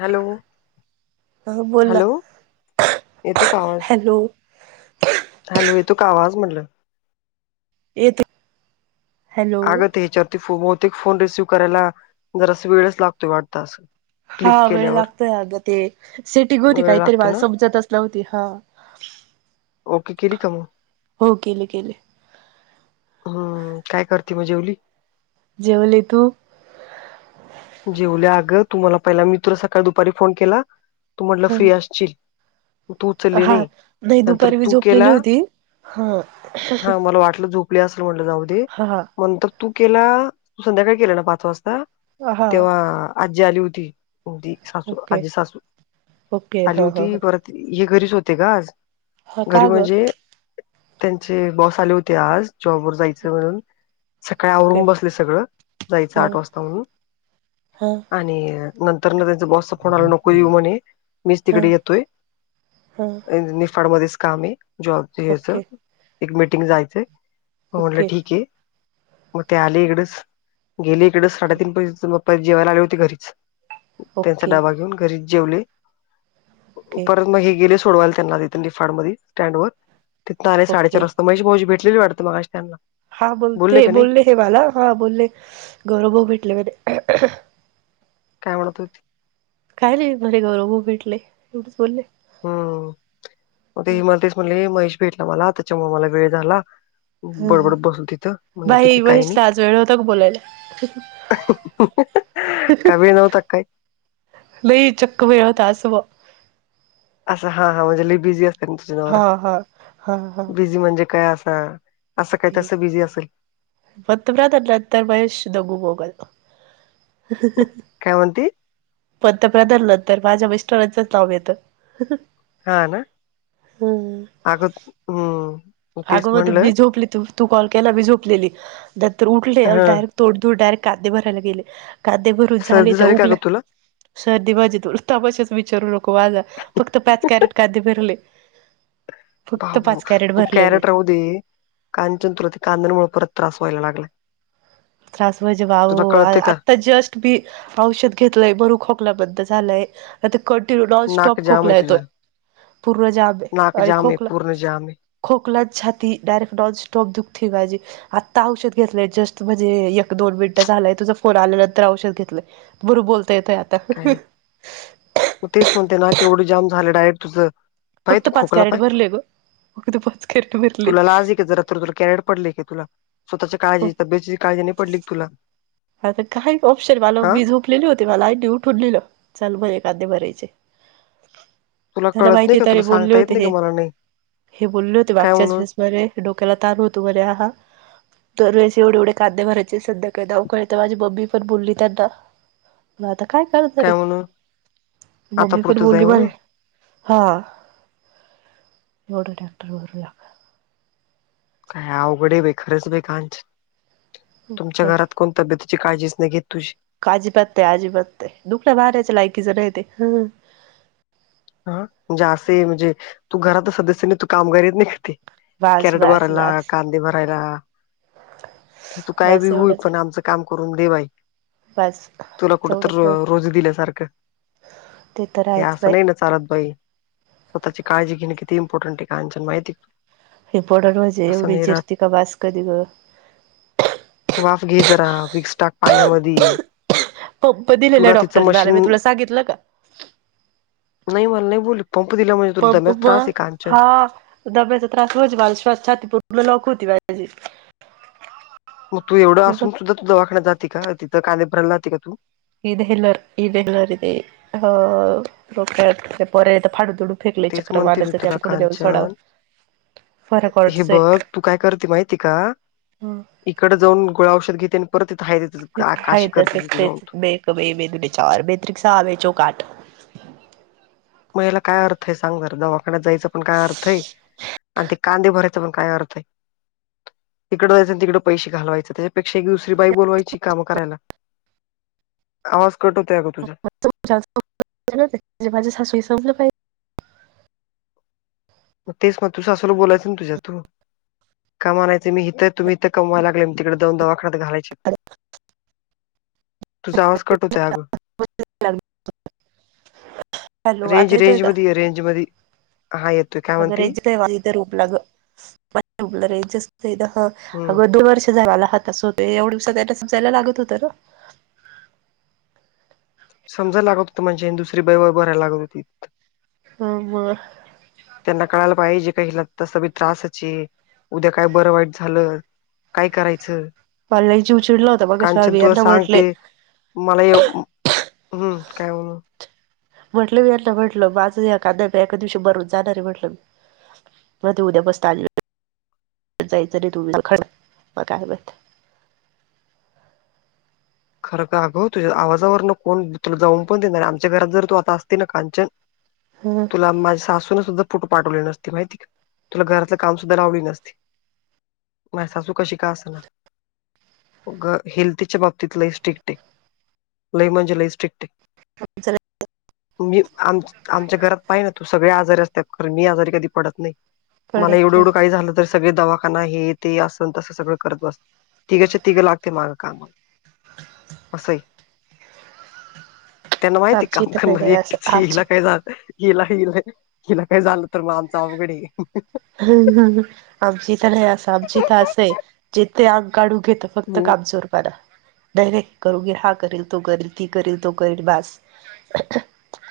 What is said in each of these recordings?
Hello अ बोलला hello येतो का आवाज? हॅलो हॅलो येतो का आवाज म्हटलं येतो हॅलो अग ते ह्याच्यावरती बहुतेक फोन रिसीव्ह करायला जरास वेळच लागतोय वाटत असं हा क्लिक वेळ केल्यावर लागतोय अगं ते सेटिंग होती वेळ काहीतरी लागतो मला ना समजतच जाऊ दे, हा ओके केली का मग हो केली केली हम्म काय करते म जेवली जेवली तु? जेवली अगं तुम्हाला पहिला मी सकाळी दुपारी फोन केला तू म्हटलं फ्री असशील म तू उचलली हा नाही नाही नंतर दुपारी मी तू झोपलेली केला होती हा हा, मला वाटलं झोपली असेल म्हणलं जाऊदे हा म नंतर तू केला संध्याकाळी केला ना पाच वाजता हा तेव्हा आजी आली होती. ती सासू ओके आजी सासू ओके आली हा हा होती ह परत हे घरीच होते का आज हा का घरी ग म्हणजे त्यांचे बॉस आले होते आज जॉबवर जाय सगळ सकाळी ओके आवरून बसले सगळ जायच हा आठ वाजता म्हणून हा आणि नंतर ना त्यांचा बॉसचा फोन आला नको येऊ म्हणे मीच हा तिकडे येतोय हा निफाड मध्येच कामय जॉबच हेच ओके एक मीटिंग जायचंय मग म्हटलं ओके ठीक आहे मग ते आले इकडच गेले इकडच ओके साडेतीन पर्यंत [unintelligible] जेवायला आले होते घरीच त्यांचा डाबा ओके घेऊन घरीच जेवले परत मग हे गेले - सोडवायला त्यांना नािफाड मध्ये स्टँड वर तिथंन आले ओके साडेचार वाजता महेश भावजी भेट कलेली वाटतं मगाशी त्यांनला हा बोलते बोलले हे मला हा बोलले गौरव भऊ भेटले म्हणे काय म्हणत होती काय नही म्हणे गौरव भऊ भेटले एवढंच बोलले हम्म मग ते मला तेच म्हणले महेश भेटला मला त्याच्यामुळे मला वेळ झाला ह ह बडबड बसल तिथं म्हणलं बाई ठीके काही नाही महेशला आज वेळ होता का बोलायला कमी नव्हत काय [unintelligible] असं हा हा म्हणजे लई बिझी असते ना तु झा नवरा हा हा हा हा बिझी म्हणजे काय असा असं काही ते तसं बिझी असेल [unintelligible] काय म्हंती पंतप्रधान ल तर माझ्या मिस्टरांचंच नाव येतं हा ना हम्म आगत हम्म तेच अगं मग म्हणलं बी झोपली त तू कॉल केला बी झोपलेली नाही तर उठले हा डायरेक्ट तोंड धुड डायरेक्ट कांदे भरायला गेले कांदे भरून झाले सर्दी झाली तर का ग उघल तुला सर्दी [unintelligible] बिचारून नोको वाजा फक्त पाच कॅरेट कांदे भरले फक्त बाबू पाच कॅरेट तू भरले मी कॅरेट राहु दे कांचन तुला ते कांद्यां मुळे परत त्रास व्हायला लागलाय त्रास म्हेजे बा वो तुला कळते का आता जस्ट मी औषध घेतलंय बरू खोकला बद्ध झालंय आता कंटीन्यु लॉज स नाक टॉप जाम आहे खोकला येतोय तुझं पूर्ण जामेच नाक अर जाम आहे खोकलं पूर्ण जाम आहे खोकलान छाती डायरेक्ट नॉनस्टॉप दुखते माझी आता औषध घेतलंय जस्ट म्हणजे जे एक दोन मिनटं झालंय तुझा फोन आल्यानंतर औषध घेतलंय बरु बोलता येतय आता काय म तेच म्हणते ना क एवढं जाम झालं डायरेक्ट तुझं पाय फक्त तू पाच खोकला कॅरेट पाय भरले ग फक्त पाच कॅरेट भरले तुला लाज आहे का जरा तर तुला कॅरेट पड तुला स्वतःची काळजी तबेची काळजी नाही पडली तुला आता काय ऑप्शन मला हा वी झोपलेली होती मला आईनी उठ उूनलेलं चल म्हणे कांदे भरायचे तुला त्यांला कळत नाही माहितीय का तर रे तुला बोलले सांगता येत होते नाही का हे मला नाही हे बोलले होते काय म्हणून मागच्याच [unintelligible] बरे डोक्याला ताण होतो बरे हा दरवेळेस एवढे एवढे कांदे भरायचे सध्या काय धा कळत माझी मम्मी पण बोलली त्यांना म आता काय करायच रे आता मम्मी पण पुरतं जाय बोलली म्हणून मला हा एवढं टॅक्टर भरूया काय अवघडे बे खरंच बे का तुमच्या लागा घरात कोण तब्येतीची काळजीच नाही घेत तुझी काजी पत्तय आजीबत्तय दुख्या बाऱ्याच्या लायकीच राहेत हा म्हणजे असे म्हणजे तू घरात सदस्यनी तू काम करीेत नाही का ते बास कॅरेट बास भरायला बास कांदे भरायला तू काय बी बास होई एवढंच पण आमच काम करून देवाय बास तुला कुठ तर तेवढंच रोज दिल्या सारखं ते तर हे आहेच असं बाई नाही न सारद बाई स्वतःची काळजी घेणे किती इम्पॉर्टंट आहे कांचन माहितीय काय इंपॉटंट म्हजे एवढी जिरती का भास कधी ग वाफ घे जरा विक्स टाक पाण्यामध्ये पंप दिलेला आहे तुला तिचं डॉक्टरनी मला मी मशीन तुला सांगितलं का नाही मला नाही बोलली पंप दिला म्हणजे तुला दम्याच त्रास आहे कांचन ब्याचा त्रास होयचझ स्छी पूर्ण लॉक होती बा मग तू एवढं असून सुद्धा तू दवाख्याना जे का तिथं काने भरायला जाते का तू इ हेल इ हेलरे अह रोप पर येत पाड दुड फेकले तेच म्हणते मी चक्रवाारचे तुला त्यार कुठ देऊ डावर कांचन हे बघ तू काय करते माहिती का इकडे जाऊ गोळा औषध घेते आणि परत इथे आहे. ह असच बे बे ब बेच्यावर ब तरीिक सहा बेचो काठ मग याला काय अर्थ आहे सांगार दवाख्या जायचं पण काय अर्थ आहे. आणि ते कांदे भरायचं पण काय अर्थ तिकडं जायचं आणि तिकडे पैसे घालवायचें त्याच्यापेक्षा एक दुसरी बाई बोलवायची काम करायला. आवाज कट होते आहे गो तुझ्या माझ्या सासू संजलं पाहिजे तेच म त सासूला बोलायचं ना तुझ्या तू कमायं मी इथं तुम् इथं कमावाय लागले तिकडे दन दवाखडत घालायचे तुझा आवाज कट होतय अगं. [unintelligible] हॅलो रेंज आता येतोय रेंज का? म रेंज म हा येत अगर रेंज काही इ रूपलाग रूपला रेंज ह हम्म अगं दोर्ष झाला ह त होत एवढ्या दिवसात त्याला समजायला लागत होत ना समजय लागत होतंणे दुसरी बाैबा भरायला लागत होती हम त्यांना कळायला पाहिजे काहीला तसा त्रासची उद्या काय बरं वाईट झालं काय करायचं पल्याची उ चचडला होता मग कांचन तुला बियांना म्हटले सांगते मला हम्म काय म्होल म्हटलं मी यांना म्हटलं माझं या कांदा्या म एका दिवशी मरून जाणार आहे म्हटलं मी. मग ते उद्या बसत जायचं र तुम मग काय ब खरं का अगं तुझ्या आवाजावर ना कोण तुला जाऊन पण देणार आमच्या घरात जर तू आता असती ना कांचन [unintelligible] हम तुला माझ्या सासूनं सुद्धा फोटो पाठवले नसते माहिती का तुला घरातलं काम सुद्धा लावली नसते. माझी सासू कशी का असना ग हेल्थच्या बाबती त लई सटिक टे लई म्हणजे लईस्टिक टे मी आम आमच्या घरात पाहि ना तू सगळे आजारी असत मी आजारी कधी पडत नाही मला एवढं पडत नाही एवढं काही झालं तर सगळे दवाखाना हे ते अस तसं सगळं करत बसत तिघेच्या तिघं लागते मागं काम असय त्यांना माहिती आमच्या काम इथं नाही करणारी बाई एकटी असं च हला आमच्या काय जात गेला गला गेला काय झालं तर मग आमच अवघड आमची इथ नाही असं आमची तर असंय जिथे आंग काढू घेत फक्त काम चोरपाला नाही नाही करू घी हा करील तो करील ती करेील तो करील बस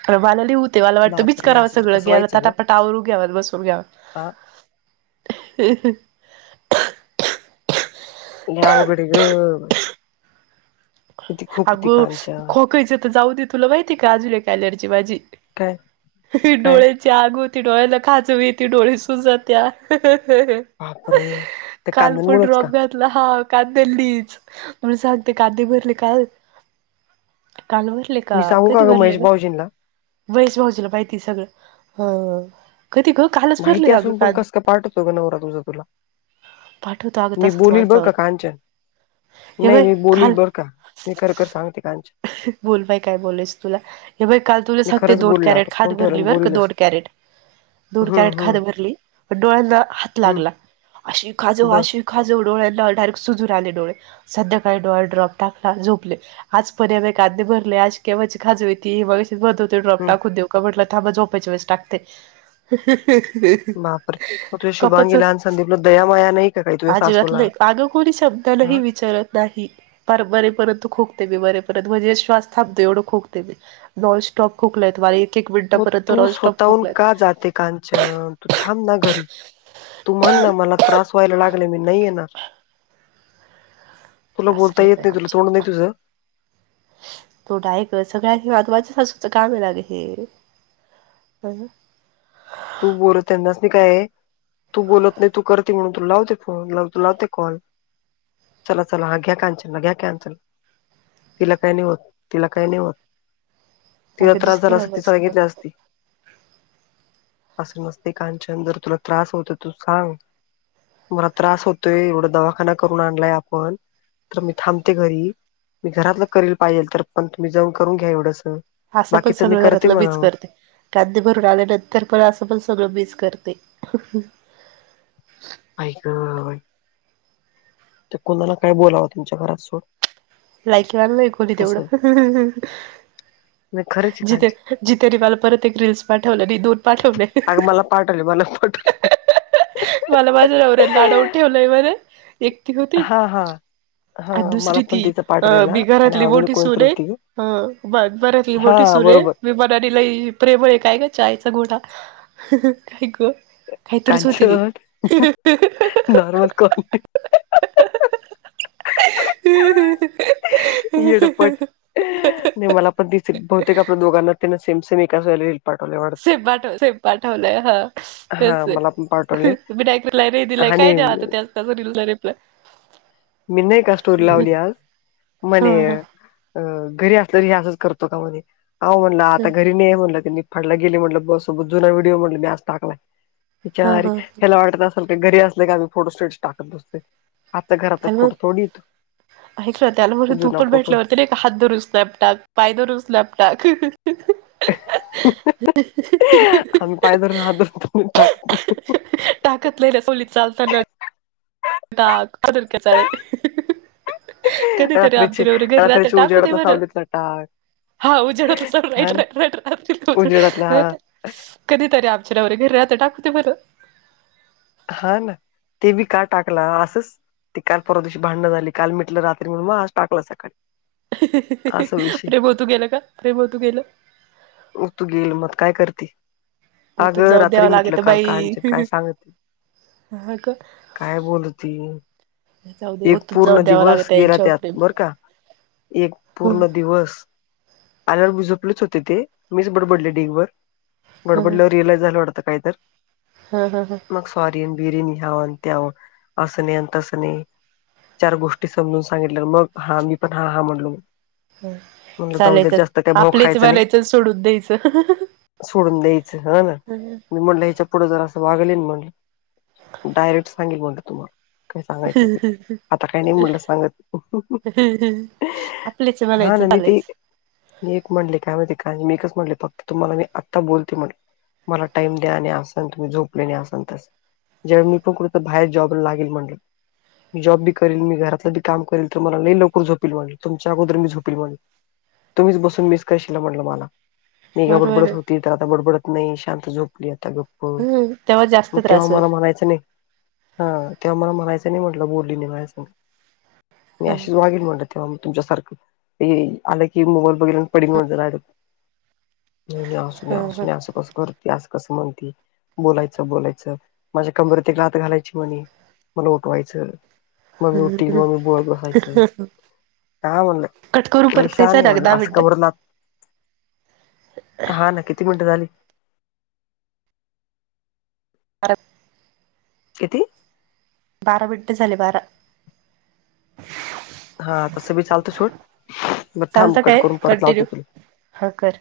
रवालली उ [unintelligible] ते म्हाला वाटत बीच बापरे असं तर करावंगळ कसं ग्यायला तटापाटावरू घ्यावात बसून घ्यावा ह ह लई अवघड ग बाई अगो कांचन खोकायच तर जाऊ दे तुला माहिती का बाजूला कारल्यारची भाजी काय हे काय डोळे ज आग होती डोळ्याला खाजवी य ती डोळे सुूजात्या बापरे त्या काल पण कांद्यांमुळेच का ड्रॉप घातला ह काांदली म्हणून सांगते काांदे भर का काल भरले का मी सांगू कधी ग भरले महेश का भाऊजींना वैस भाऊजलं माहिती सगळं ह कती ग कालच माहिती भरले अगं असून पण कस कांदे का पाठतो ग नवरा तुमझ तुला पाठवतो अगं मी तसाच बोलील बोल का माणसावर काांचन हे नाही बाई मी बोलल काल बरं का मी खरखर सांगते काच बोल बाई काय बोलायच तुला हे बाई काल तुला मी सांगते खरंच दोन बोलल कॅरेट आता खात फोन ठेवला भरली आणि बर बोलीलच दोन कॅरेट दोन हम्म कॅरेट खाद हम्म भरली प डोळ्यांना हात हम्म लागला अशी काजू बर अशी तूा डोळे डायरेट सुजून आले डोळेध्या काही डोळेडॉप टाकला झोपले आज परयम काांदने भरले आज केव्हाची खजू होेतती मग भ त ड्रॉप हम्म टाकू देऊ का म्हटला थांबा झोपायच्या वेळेस टाकते बापर मग तुझ्या शुभांगी लहान संदीपला दयामया नाही का काही तुझ्या सासूला आजिबातलं कागं कोणी शब्दलाही हा विचारत नाही पर बरेपर्यंत खोकते मी बरेपर्यंत म्हणजे श्वास थांबतो एवढं खोकते मी नॉन स्टॉप खुकला आहेत वारी एक एक मग मिनिटापर्यंत तू नॉनस्टॉप स्वतःहून खोकलायत. का जाते कांच थांब ना घरी तुम्हाण ना मला त्रास व्हायला लागले मी नाही येणार तुला बोलता येत नाही तुला तोंड नाही तुझं तोडाय कर सगळ्यां हे माधवाच्या सासूच काम लाग हे हम तू बोल त्यांनाच नाही काय तू बोलत नाही तू करते म्हणून तू लावते फोन लाव तू लावते कॉल चला चला हा घ्या कानचल ना घ्या कनचल तिला काय नाही होत तिला काय नाही होत तिला अगं त्रास दिसत झाला अस ना मग तिचा सागितल्या सगळं असती असं मस्त काच्यान जर तुला त्रास होत तू सांग मला त्रास होतोय एवढा दवाखाना करून आणलाय आपण तर मी थांबते घरी मी घरातलं करेल पाहिेल तर पण तुम्ही जाऊन करून घ्या एवढंस असं पण बाकीच मी सगळं करते घरातलं बीज म्हणावं करते कांदे भरून आल्यानंतर पण असं पण सगळं मीस करते ऐक ते कोणाला काय बोलावं तुमच्या घरात सोड लायकीवान नाही खोली तेवढं [unintelligible] म जिथे खरंचिकायच जितेने मला परत एक रील्स पाठवलं नाही दोन अग पाठवले. मला पाठवले मला पाठवले [inaudible] मला नवऱ्यानी लाडाऊन ठेवलंय म्हणे एकती होती. हा हा हा अन मला दुसरी पण ती तिचा अ मी पाठवलेला आणि घरातली अजून मोठी सून कोणतरी ये होती अ बघ बरती मी मोठी हा सून ये. बरोबर मी म्हणाली लय प्रेम आहे काय का चायचा घोडा काय ग? काहीतरीच होती ती कांचन [unintelligible] नॉर्मल कॉल [unintelligible] हह ह येडपट नाही मला पण दिस बहुतेक आपल्या दोघांना त्यांना सेमसेम विकासयला से पाठव से पाठवलाय हा तेच हा मला पण आहे पाठवले तुम्ही ाकलाय रे दिलाय काय आणि द्या आता त्या त्याचा दिला रिप्लाय मीन नाही का स्टोरी लावली आज हा म्हणे हा. अ घरी असलो वर हे असच करतो का म्हध्ये. होह म्हटलं आता घरी नाही आहे म्हणलं त्यांनी फाडला गेली म्हटलं बस सोबत जुना व्हिडिओ म्हटलं मी आज टाकलाय. हा बिचारी! हा ह्याला वाटत असल का घरी असल का आम्ही फोटो स्टेटस टाकत बसतय. आता घरातला फोट थोडीये तो ऐकलं त्याला म तूपण भेटल्यावरती एक हात धरूस नाही. टाक पाय धरून स्नॅप टाक. आम्ही पायधरून हात भरतो म्हणून टाक. टाकत नाही न सोलीत चालत ना टाक अजून कर चाळे कधीतरी रात्रीचे आमचे नवरे घरी राहतात रात्रीच्या टाकू दे उजेडातला म्हणा. सावलीतला टाक हा उजडला स हा राईट ना राईट राईट रात्रीला उजड उजेडातला हो हा कधीतरी आमचे नवरे घरी राहतात टाकू दे म्हणा. हा ना ते बी का टाकला? असच ती काल परवा दिवशी भांडण झाली काल मिटलं रात्री म्हणून मग आज टाकलं सकाळी. असा विषय प्रेम उतू गेलं का? प्रेम उतू गेलं? उतू गेलं मग काय करती अग ओतून जाऊ रात्री द्यावं मिटलं लागत काल बाई काच्या काय सांग हा का? काय बोलती जाऊ दे एक ओतून जाऊ पूर्ण द्यावं दिवस लागत गेला यांच्यावर त्यात प्रेम बरं का? एक पूर्ण दिवस आल्यावर भी झोपलेच होते ते. मीच बडबडली ढीग भर ह बडबडल्यावर रिअलाइज झालं वाटतं काय तर? हा हा हा मग सॉरीन अन बिरीन ह्या अन त्याव अस नाही अन तस नाही. चार गोष्टी समजून सांगितल्या मग हा मी पण हा हा म्हणलो. ह म्हणलं जाऊ द्या चालायचंच जास्त काय भाव आपलेच खायचा नाही म्हणायचं आणि सोडून द्यायचं. सोडून द्यायचं हा ना मी म्हटलं याचं पू पुढं जर असं वागलेल म्हण डायरेक्ट सांगेल म्हणलं तुला. हम्म हम आता काही नाही म्हणलं सांगत आपलेच हा म्हणायचं न मी ते चालायच मी एक म्हणले काय माहिती काय मी एकच म्हणले फक्त तुम्हाला मी आत्ता बोलते म्हटलं. मला टाईम द्या आणि अस तुम्ही झोपलेनी अस तस जेव्हा मी [unintelligible] बाहेर जॉबला लागेल म्हणलं. मी जॉबी बी करील मी घरातले बी काम करील तर मला लय लवकर झोप मले तुमच्या अगोदर मी झोपील म्हल तुम्हीच बसून मिस क करशील म्हटलं मला. मेघा बरोबर बडबडत आहे होती आता बडबडत नाही शांत झोपली आता ग हम्म तेव्हा जास्त त्रास होईल. बोलायचं नाही. हा तेव्हा मला म्हणायचं नाही म्हटलं बोलली नाही मयच मी ह अशीच वागेल म्हटलं ह मग तुमच्यासारखं आलं की मोबाईल बगैर आणि पडीण वाटलं ह नाहीनाही असं कसं करती असं कसं म्हणते बोलायचं बोलायचं माझ्या कमरतलाात घालायची म्हणे मला उठवायचं मममी उ टी मममी बवा बो खायचे काय म्हणलं कट करू परत लशा कायच नाही ना म्हणलं दहा असं मिनटं कबरलात हा ना किती मिनटं झाली अारब किती? बारा मिनिटे झाले बारा. हा तसं बी चालतं छोट मग थांब चालतं कट काय करून परत कंटिन्यू लावतो तुला. हा कर.